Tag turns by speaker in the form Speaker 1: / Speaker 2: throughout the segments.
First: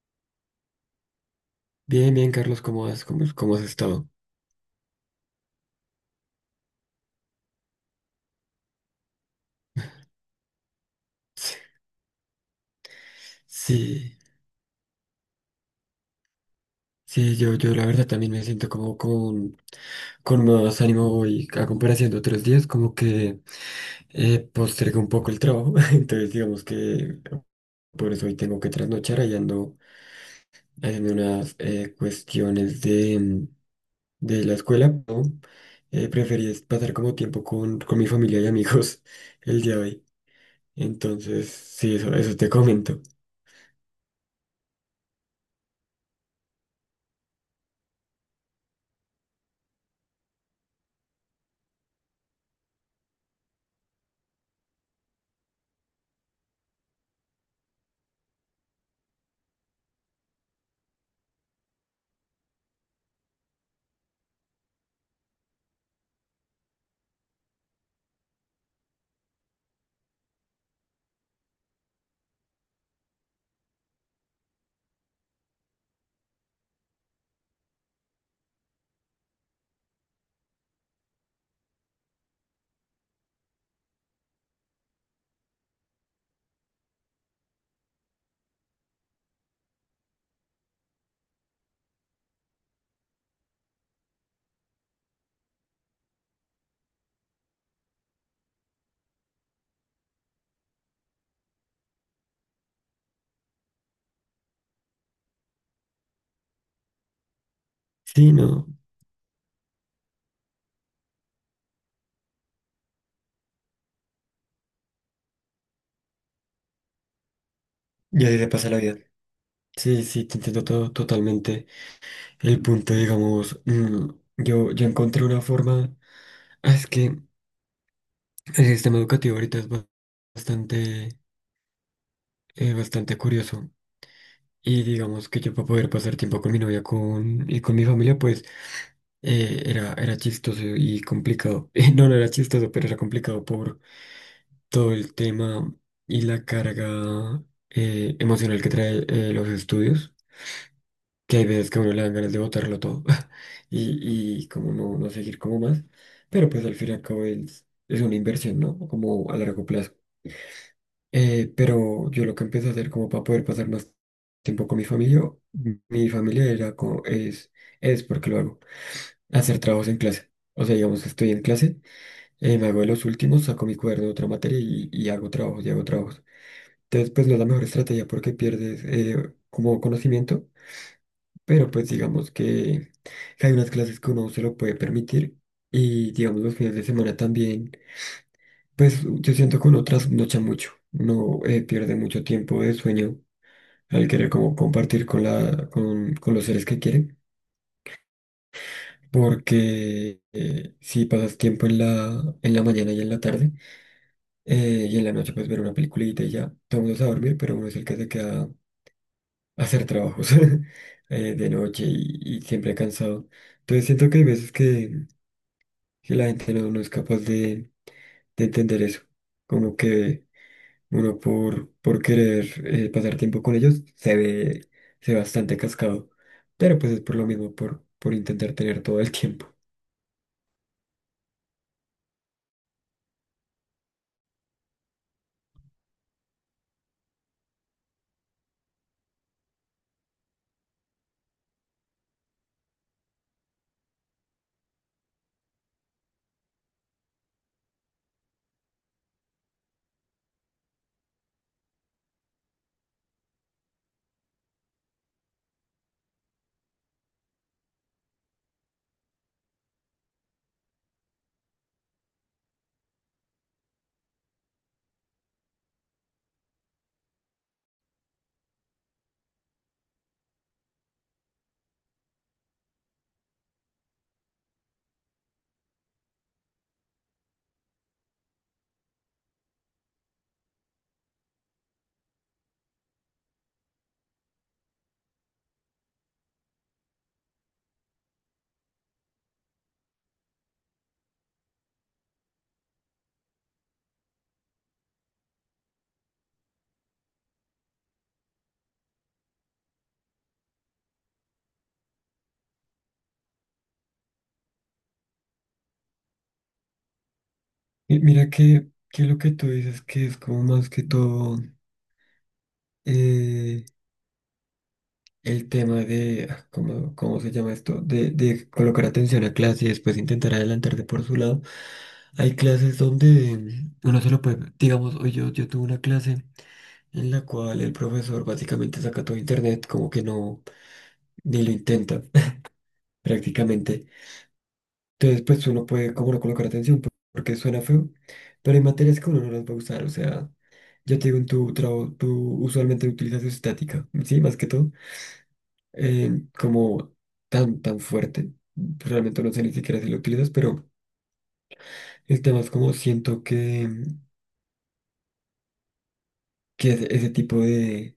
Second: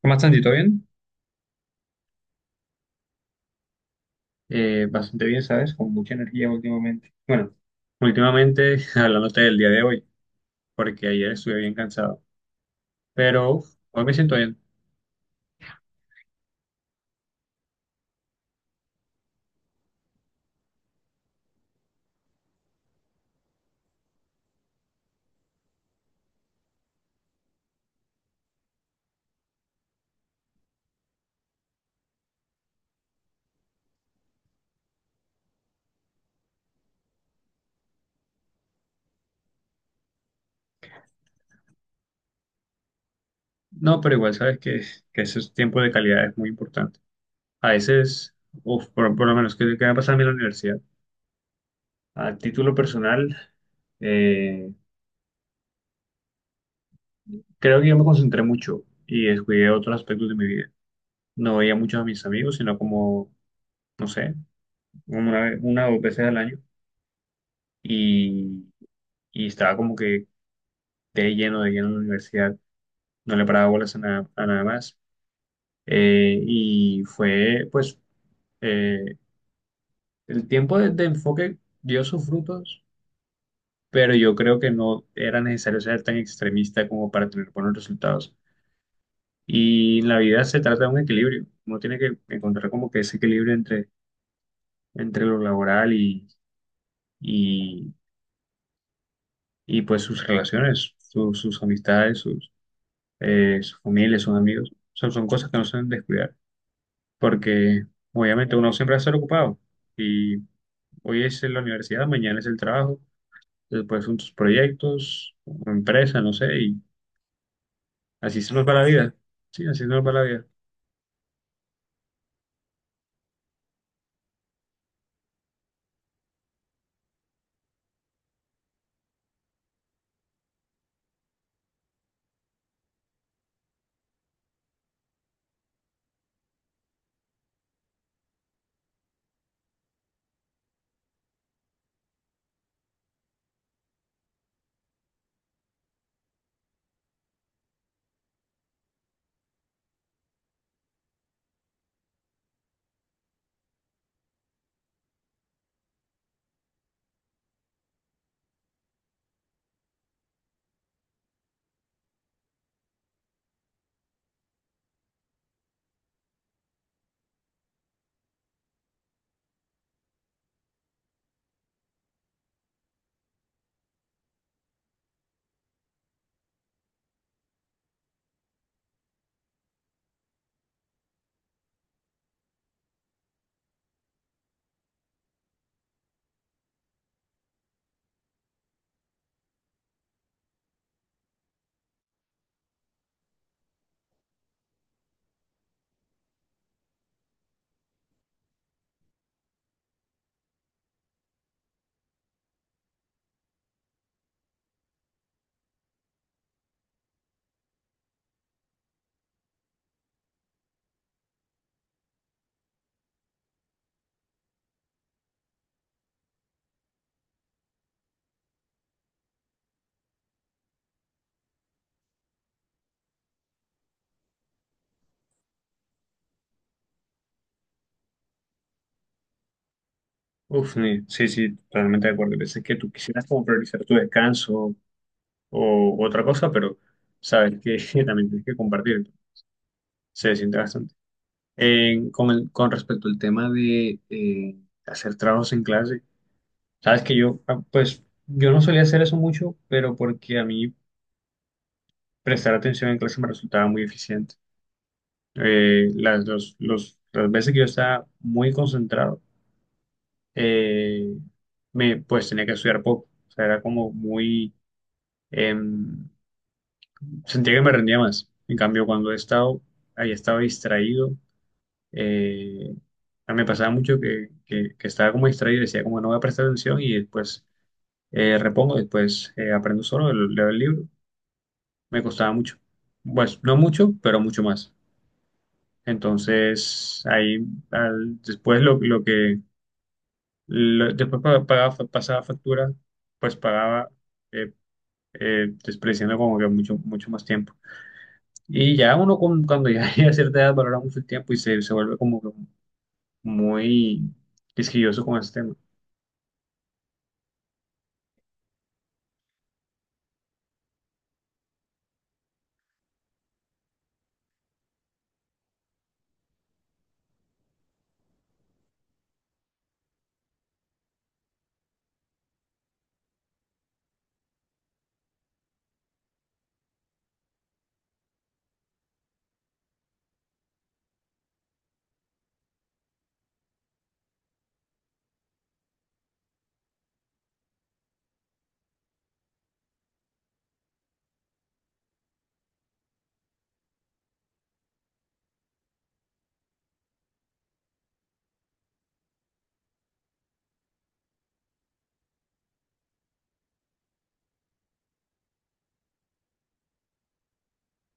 Speaker 1: ¿Cómo estás, Andy? ¿Todo bien?
Speaker 2: Bien, bien, Carlos, ¿cómo has, cómo has estado?
Speaker 1: Bastante bien, ¿sabes? Con mucha energía últimamente. Bueno, últimamente, hablándote del día de hoy, porque ayer estuve bien cansado, pero hoy me
Speaker 2: Sí,
Speaker 1: siento bien.
Speaker 2: sí, yo la verdad también me siento como con más ánimo hoy a comparación de otros días, como que postergué un poco el trabajo. Entonces digamos que por eso hoy tengo que trasnochar, ahí ando haciendo unas cuestiones de la escuela, ¿no? Preferí es pasar como tiempo con mi familia y amigos el día de hoy, entonces sí, eso te comento.
Speaker 1: No, pero igual sabes que ese tiempo de calidad es muy importante. A veces, uf, por lo menos, que me ha pasado a mí en la universidad. A título personal, eh, creo que yo me concentré mucho y descuidé otros aspectos de mi vida. No veía mucho a mis amigos, sino como, no sé, como una o dos veces al año. Y y estaba como que de lleno en la universidad, no le paraba bolas a nada más. Y fue, pues, eh, el tiempo de enfoque dio sus frutos, pero yo creo que no era necesario ser tan extremista como para tener buenos resultados. Y en la vida se trata de un equilibrio, uno tiene que encontrar como que ese equilibrio entre, entre lo laboral y, y pues sus relaciones, sus amistades, sus, su familia, sus amigos. Son, son cosas que no se deben descuidar, porque
Speaker 2: Sí,
Speaker 1: obviamente
Speaker 2: no.
Speaker 1: uno siempre va a estar ocupado y hoy es en la universidad, mañana es el trabajo, después son tus proyectos, una empresa, no sé, y
Speaker 2: Y así
Speaker 1: así
Speaker 2: se
Speaker 1: se nos
Speaker 2: pasa
Speaker 1: va
Speaker 2: la
Speaker 1: la
Speaker 2: vida.
Speaker 1: vida. Sí, así se
Speaker 2: Sí,
Speaker 1: nos va la
Speaker 2: sí, te
Speaker 1: vida.
Speaker 2: entiendo todo, totalmente. El punto, digamos, yo encontré una forma. Ah, es que el sistema educativo ahorita es bastante, bastante curioso. Y digamos que yo para poder pasar tiempo con mi novia con mi familia, pues era chistoso y complicado. No, no era chistoso, pero era complicado por todo el tema y la carga emocional que trae los estudios, que hay veces que a uno le dan ganas de botarlo todo y como no, no seguir como más, pero pues al fin y al cabo es una inversión, ¿no? Como a largo plazo. Pero yo lo que empecé a hacer como para poder pasar más tiempo con mi familia era como, es porque lo hago, hacer trabajos en clase. O sea, digamos que estoy en clase, me hago de los últimos, saco mi cuaderno de otra materia y hago trabajos, y hago trabajos. Entonces, pues no es la mejor estrategia porque pierdes como conocimiento, pero pues digamos que hay unas clases que uno se lo puede permitir, y digamos los fines de semana también, pues yo siento que uno trasnocha mucho, uno pierde mucho tiempo de sueño al querer como compartir con los seres que quieren, porque si pasas tiempo en en la mañana y en la tarde y en la noche, pues ver una peliculita y ya, todo el mundo se va a dormir, pero uno es el que se queda hacer trabajos de noche y siempre cansado. Entonces siento que hay veces que la gente no, no es capaz de entender eso. Como que uno por querer pasar tiempo con ellos se ve bastante cascado. Pero pues es por lo mismo, por intentar tener todo el tiempo.
Speaker 1: Uf, sí, sí, totalmente de acuerdo. Hay veces que tú quisieras como priorizar tu descanso o otra cosa, pero sabes que también tienes que compartir. Se siente bastante. Con respecto al tema de hacer trabajos en clase, sabes que yo, ah, pues, yo no solía hacer eso mucho, pero porque a mí prestar atención en clase me resultaba muy eficiente. Las, las veces que yo estaba muy concentrado, eh, me, pues tenía que estudiar poco. O sea, era como muy… em, sentía que me rendía más. En cambio, cuando he estado, ahí estaba distraído, eh, me pasaba mucho que estaba como distraído, decía como no voy a prestar atención y después repongo, después aprendo solo, leo el libro. Me costaba mucho. Pues no mucho, pero mucho más. Entonces, ahí, después lo que después pagaba, pasaba factura, pues pagaba, eh, despreciando como que mucho, mucho más tiempo. Y ya uno cuando ya llega a cierta edad valora mucho el tiempo y se vuelve como que muy quisquilloso con ese tema.
Speaker 2: Y mira que lo que tú dices que es como más que todo eh, el tema de, ah, ¿cómo, cómo se llama esto? De colocar atención a clase y después intentar adelantarte por su lado. Hay clases donde uno se lo puede, digamos, hoy yo tuve una clase en la cual el profesor básicamente saca todo internet, como que no, ni lo intenta prácticamente. Entonces, pues uno puede como no colocar atención porque suena feo, pero hay materias que uno no las va a usar. O sea, yo te digo, en tu trabajo, tú usualmente utilizas estática, ¿sí? Más que todo. Como tan, tan fuerte. Realmente no sé ni siquiera si lo utilizas, pero el tema es como siento que ese tipo de,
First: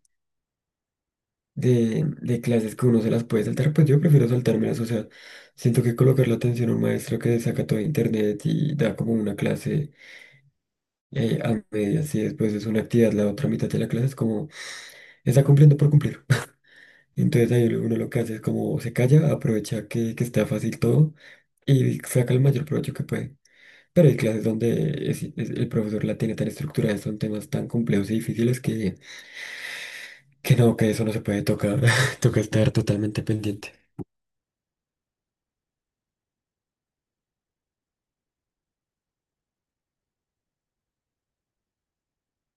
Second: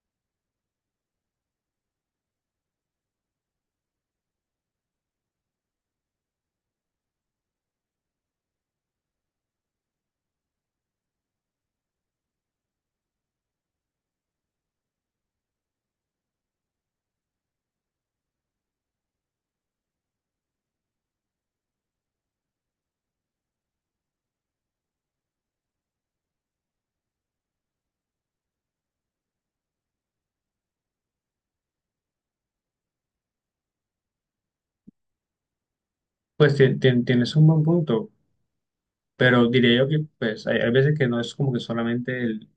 Speaker 2: de clases que uno se las puede saltar, pues yo prefiero saltármelas. O sea, siento que colocar la atención a un maestro que saca todo de internet y da como una clase a medias y después es una actividad, la otra mitad de la clase es como está cumpliendo por cumplir. Entonces ahí uno lo que hace es como se calla, aprovecha que está fácil todo y saca el mayor provecho que puede. Pero hay clases donde el profesor la tiene tan estructurada, son temas tan complejos y difíciles que no, que eso no se puede tocar, toca estar totalmente pendiente.
Speaker 1: Pues tienes un buen punto, pero diría yo que pues hay veces que no es como que solamente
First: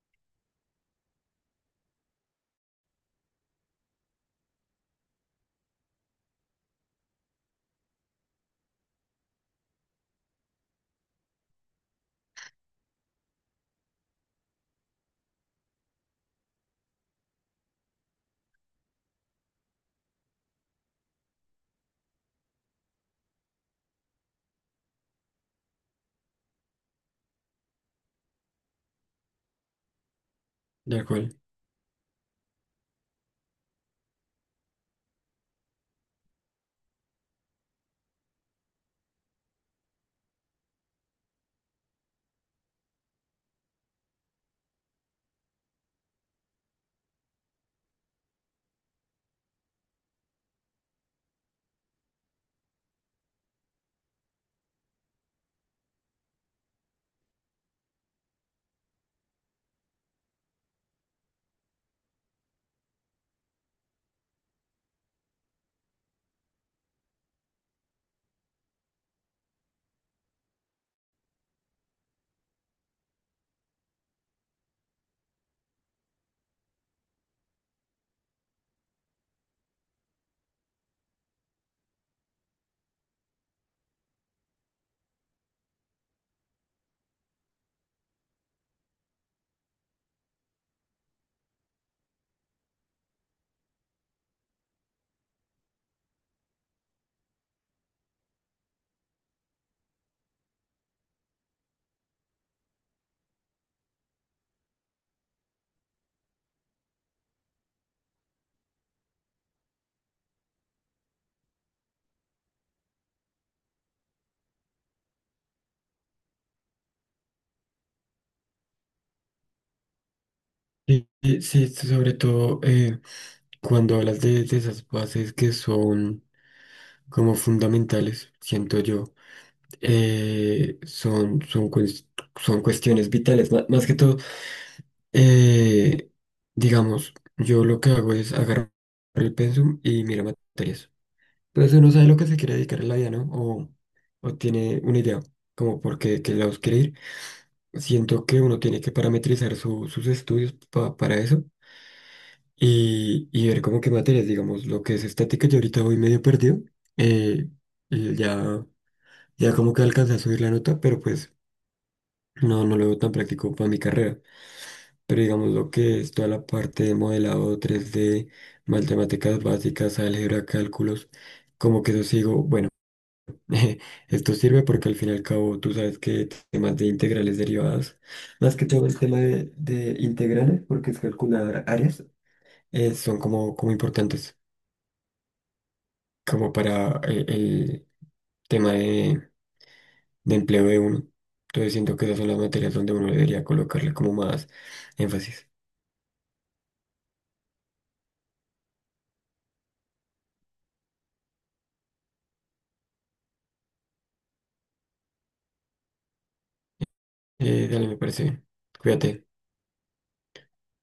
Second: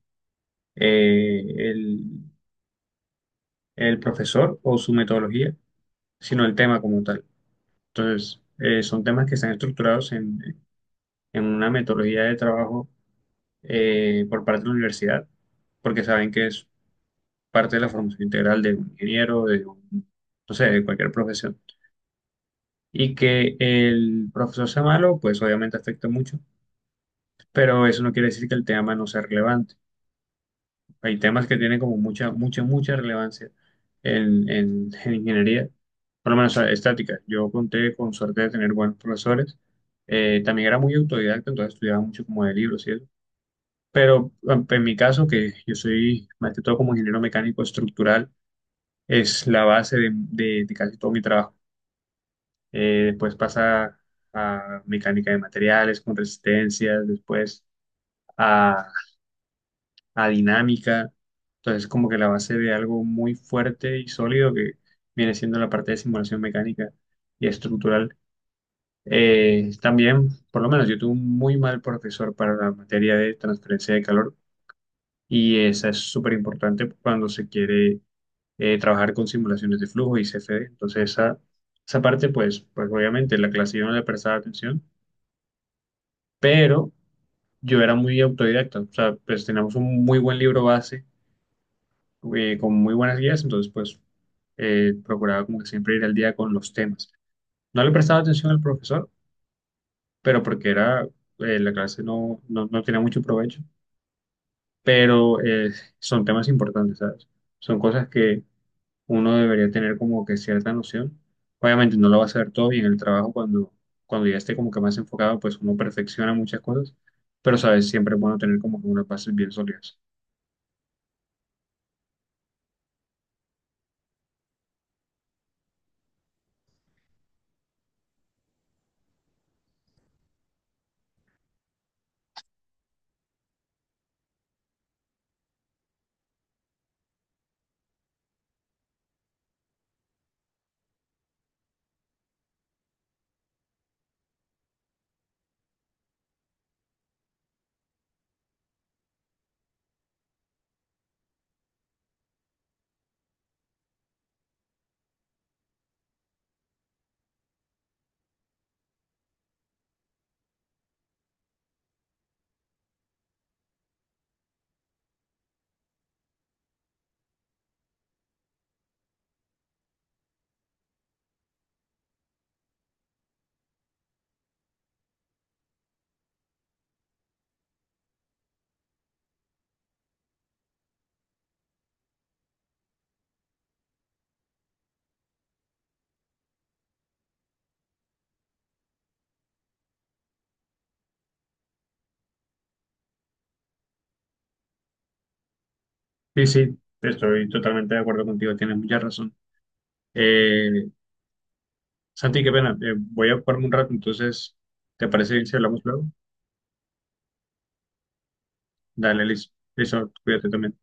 Speaker 1: eh, el, el profesor o su metodología, sino el tema como tal. Entonces, son temas que están estructurados en una metodología de trabajo por parte de la universidad, porque saben que es parte de la formación integral de un ingeniero, de un, no sé, de cualquier profesión. Y que el profesor sea malo, pues obviamente afecta mucho, pero eso no quiere decir que el tema no sea relevante.
Speaker 2: De
Speaker 1: Hay
Speaker 2: acuerdo.
Speaker 1: temas que tienen como mucha, mucha, mucha relevancia en ingeniería, por lo menos, o sea, estática. Yo conté con suerte de tener buenos profesores. También era muy autodidacta, entonces estudiaba mucho como de libros, ¿cierto? Pero en mi caso, que yo soy más que todo como ingeniero mecánico estructural, es la base de, de casi todo mi trabajo. Después pasa a mecánica de materiales con resistencias, después a dinámica. Entonces, como que la base de algo muy fuerte y sólido que viene siendo la parte de simulación mecánica y estructural. También, por lo menos, yo tuve un muy mal profesor para la materia de transferencia de calor y esa es súper importante cuando se quiere trabajar con simulaciones de flujo y CFD. Entonces, esa parte, pues, pues obviamente la clase yo no le prestaba atención, pero yo era muy autodidacta. O sea, pues teníamos un muy buen libro base con muy buenas guías, entonces pues procuraba como que siempre ir al día con los temas. No le prestaba atención al profesor, pero porque era, la clase no, no, no tenía mucho provecho, pero son temas importantes, ¿sabes? Son cosas que uno debería tener como que cierta noción. Obviamente no lo va a saber todo y en el trabajo cuando, cuando ya esté como que más enfocado, pues uno perfecciona muchas cosas, pero sabes, siempre es bueno tener como que unas bases bien sólidas.
Speaker 2: Y sí, sobre todo cuando hablas de esas bases que son como fundamentales, siento yo, son, son, son cuestiones vitales. Más que todo, eh, digamos, yo lo que hago es agarrar el pensum y miro materias. Entonces uno sabe lo que se quiere dedicar en la vida, ¿no? O tiene una idea, como por qué, qué lados quiere ir. Siento que uno tiene que parametrizar sus estudios para eso y ver como qué materias, digamos, lo que es estática, yo ahorita voy medio perdido. eh, y ya, ya como que alcancé a subir la nota, pero pues no, no lo veo tan práctico para mi carrera. Pero digamos lo que es toda la parte de modelado 3D, matemáticas básicas, álgebra, cálculos, como que eso sigo, bueno. Esto sirve porque al fin y al cabo tú sabes que temas de integrales derivadas, más que todo el tema de integrales, porque es calcular áreas, son como, como importantes, como para el tema de empleo de uno. Entonces siento que esas son las materias donde uno debería colocarle como más énfasis.
Speaker 1: Sí, sí, estoy totalmente de acuerdo contigo, tienes mucha razón. Eh, Santi, qué pena. Voy a ocuparme un rato, entonces, ¿te parece bien si hablamos luego?
Speaker 2: Dale, me parece bien.
Speaker 1: Dale,
Speaker 2: Cuídate.
Speaker 1: listo. Listo, cuídate también.